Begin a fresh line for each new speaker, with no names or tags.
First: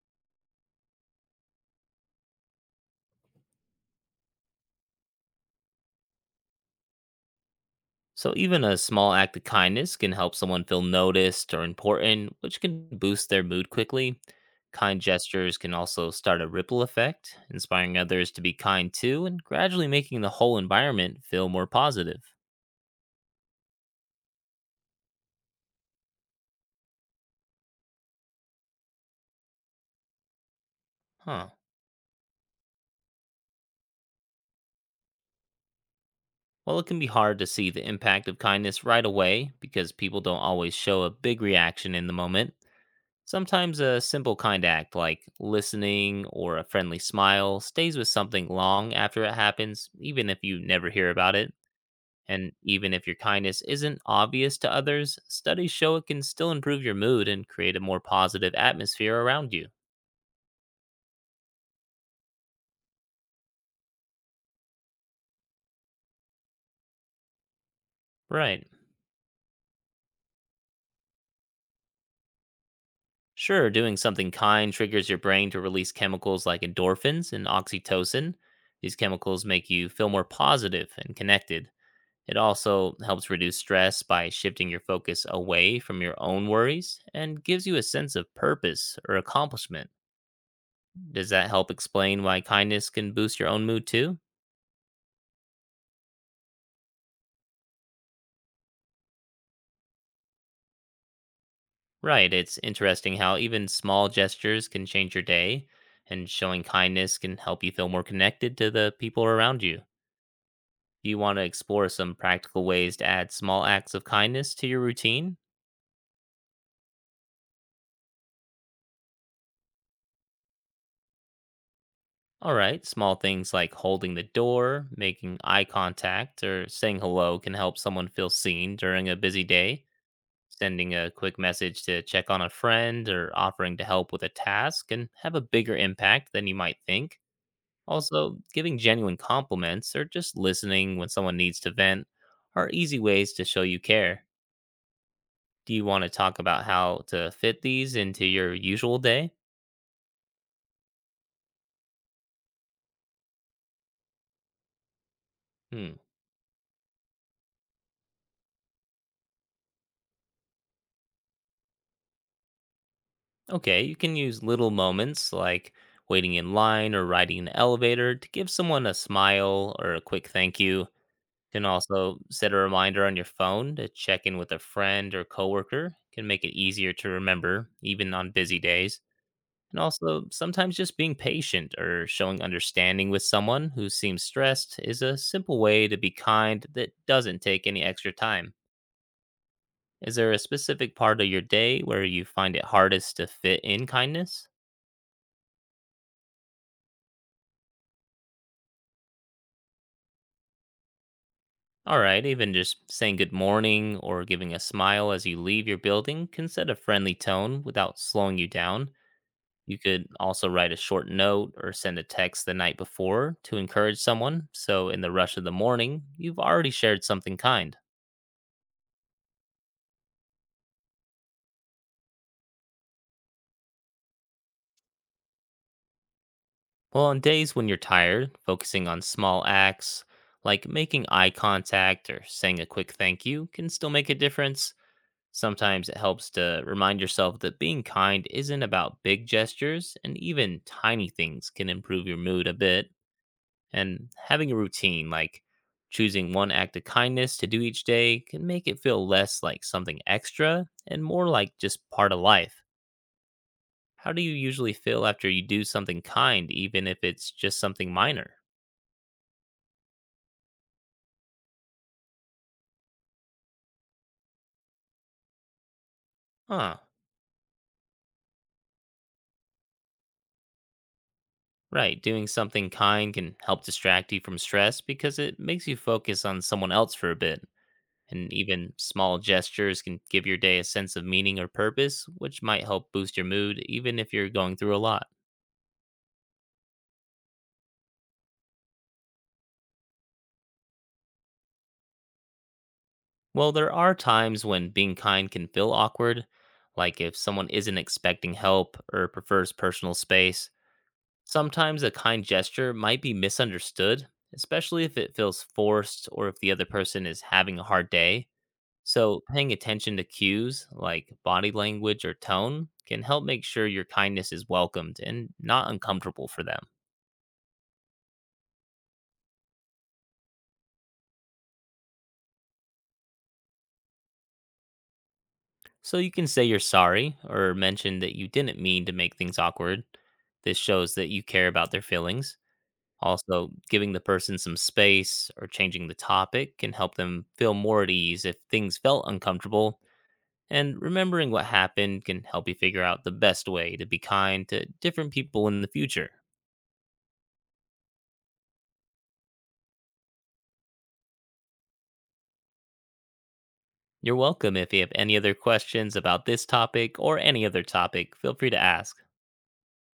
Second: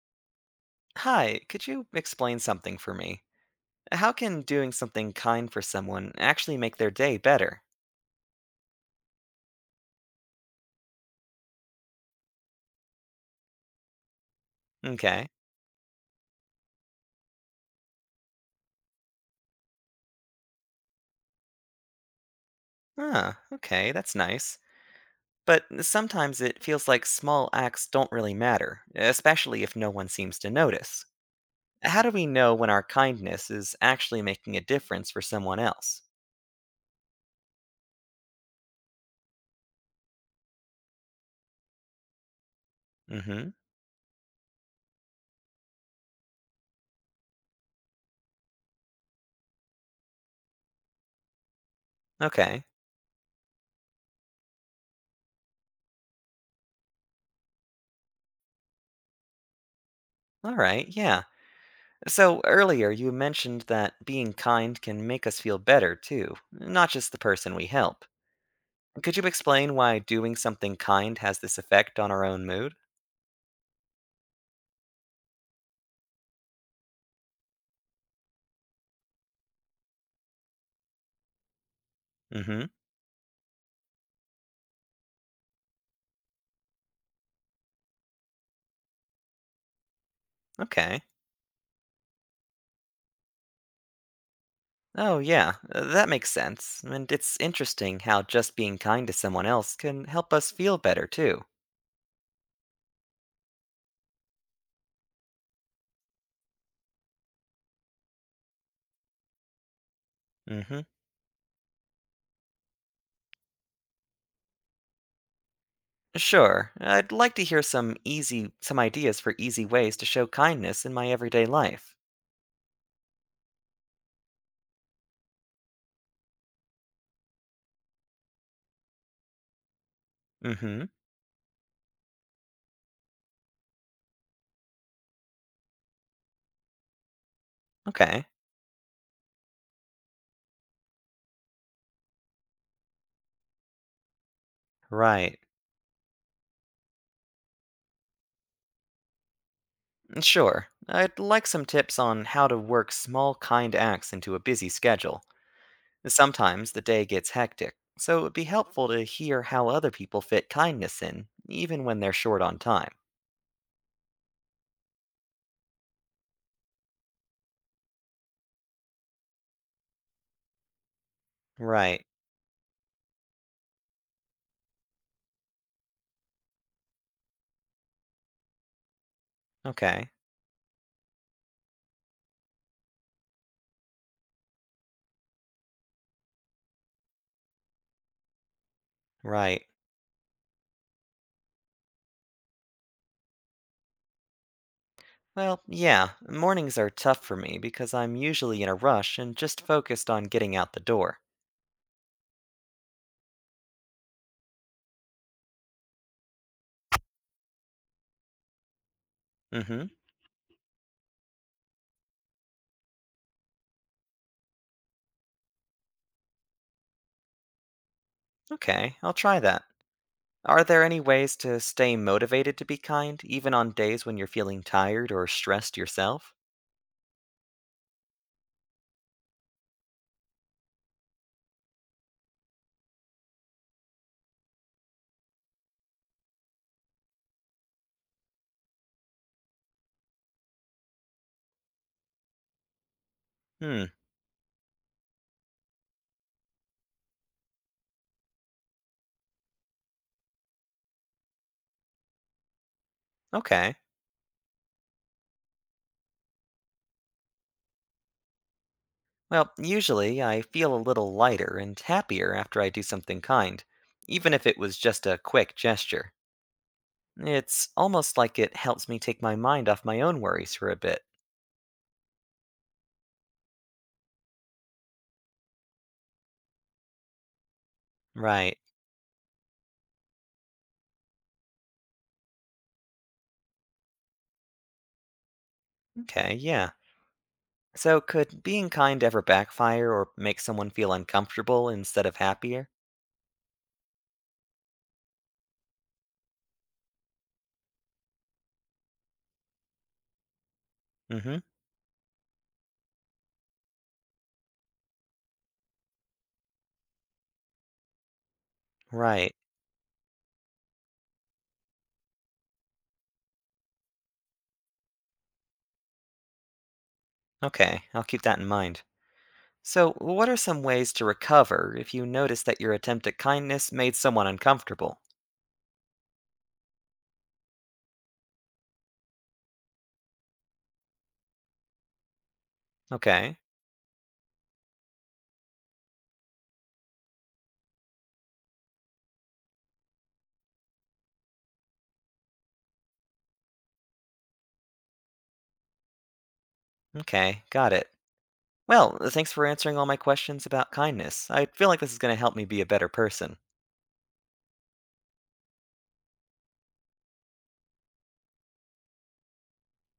Hi, could you explain something for me? How can doing something kind for someone actually make their day better?
So, even a small act of kindness can help someone feel noticed or important, which can boost their mood quickly. Kind
Okay.
gestures can also start a ripple effect, inspiring others to be kind too, and gradually making the whole environment feel more positive.
Ah, okay, that's nice. But sometimes it feels like small acts don't really matter, especially if no one seems to notice.
Huh.
How do we know when our kindness is actually making a difference for someone else?
Well, it can be hard to see the impact of kindness right away because people don't always show a big reaction in the moment.
Mm hmm.
Sometimes a simple kind act like listening or a friendly smile stays with something long after it happens, even if you never hear about it. And
Okay.
even if your kindness isn't obvious to others, studies show it can still improve your mood and create a more positive atmosphere around you.
All right, yeah. So earlier you mentioned that being kind can make us feel better, too, not just the person we help.
Right.
Could you explain why doing something kind has this effect on our own mood?
Sure, doing something kind triggers your brain to release chemicals like endorphins and oxytocin. These chemicals make you feel more positive and connected. It
Mm-hmm.
also helps reduce stress by shifting your focus away from your own worries and gives you a sense of purpose or accomplishment.
Okay.
Does that help explain why kindness can boost your own mood too?
Oh, yeah, that makes sense. And it's interesting how just being kind to someone else can help us feel better, too.
Right. It's interesting how even small gestures can change your day, and showing kindness can help you feel more connected to the people around you.
Mm-hmm.
Do you want to explore some practical ways to add small acts of kindness to your routine?
Sure. I'd like to hear some ideas for easy ways to show kindness in my everyday life.
All right, small things like holding the door, making eye contact, or saying hello can help someone feel seen during a busy day.
Mm-hmm.
Sending a quick message to check on a friend or offering to help with a task can have a bigger impact than you might think.
Okay.
Also, giving genuine compliments or just listening when someone needs to vent are easy ways to show you care.
Right.
Do you want to talk about how to fit these into your usual day?
Sure. I'd like some tips on how to work small, kind acts into a busy schedule.
Hmm.
Sometimes the day gets hectic, so it would be helpful to hear how other people fit kindness in, even when they're short on time.
Okay, you can use little moments like waiting in line or riding an elevator to give someone a smile or a quick thank you. Can
Right.
also set a reminder on your phone to check in with a friend or coworker. Can make it easier to remember, even on busy days. And
Okay.
also, sometimes just being patient or showing understanding with someone who seems stressed is a simple way to be kind that doesn't take any extra time.
Right.
Is there a specific part of your day where you find it hardest to fit in kindness?
Well, yeah, mornings are tough for me because I'm usually in a rush and just focused on getting out the door.
All right, even just saying good morning or giving a smile as you leave your building can set a friendly tone without slowing you down.
Mm
You
hmm.
could also write a short note or send a text the night before to encourage someone. So, in the rush of the morning, you've already shared something kind.
Okay, I'll try that. Are there any ways to stay motivated to be kind, even on days when you're feeling tired or stressed yourself?
Well, on days when you're tired, focusing on small acts like making eye contact or saying a quick thank you can still make a difference. Sometimes it helps to remind yourself that being kind isn't about big gestures, and even tiny things can improve your mood a bit.
Hmm,
And having a routine like choosing one act of kindness to do each day can make it feel less like something extra and more like just part of life.
okay.
How do you usually feel after you do something kind, even if it's just something minor?
Well, usually I feel a little lighter and happier after I do something kind, even if it was just a quick gesture.
Huh,
It's almost like it helps me take my mind off my own worries for a bit.
right. Doing something kind can help distract you from stress because it makes you focus on someone else for a bit. And
Right.
even small gestures can give your day a sense of meaning or purpose, which might help boost your mood, even if you're going through a lot.
Okay, yeah. So, could being kind ever backfire or make someone feel uncomfortable instead of happier?
Well, there are times when being kind can feel awkward, like if someone isn't expecting help or prefers personal space.
Mm hmm.
Sometimes a kind gesture might be misunderstood, especially if it feels forced or if the other person is having a hard day. So,
Right.
paying attention to cues like body language or tone can help make sure your kindness is welcomed and not uncomfortable for them.
Okay, I'll keep that in mind. So, what are some ways to recover if you notice that your attempt at kindness made someone uncomfortable?
So, you can say you're sorry or mention that you didn't mean to make things awkward. This shows that you care about their feelings.
Okay.
Also, giving the person some space or changing the topic can help them feel more at ease if things felt uncomfortable. And remembering what happened can help you figure out the best way to be kind to different people in the future.
Okay, got it. Well, thanks for answering all my questions about kindness. I feel like this is going to help me be a better person.
You're welcome. If you have any other questions about this topic or any other topic, feel free to ask.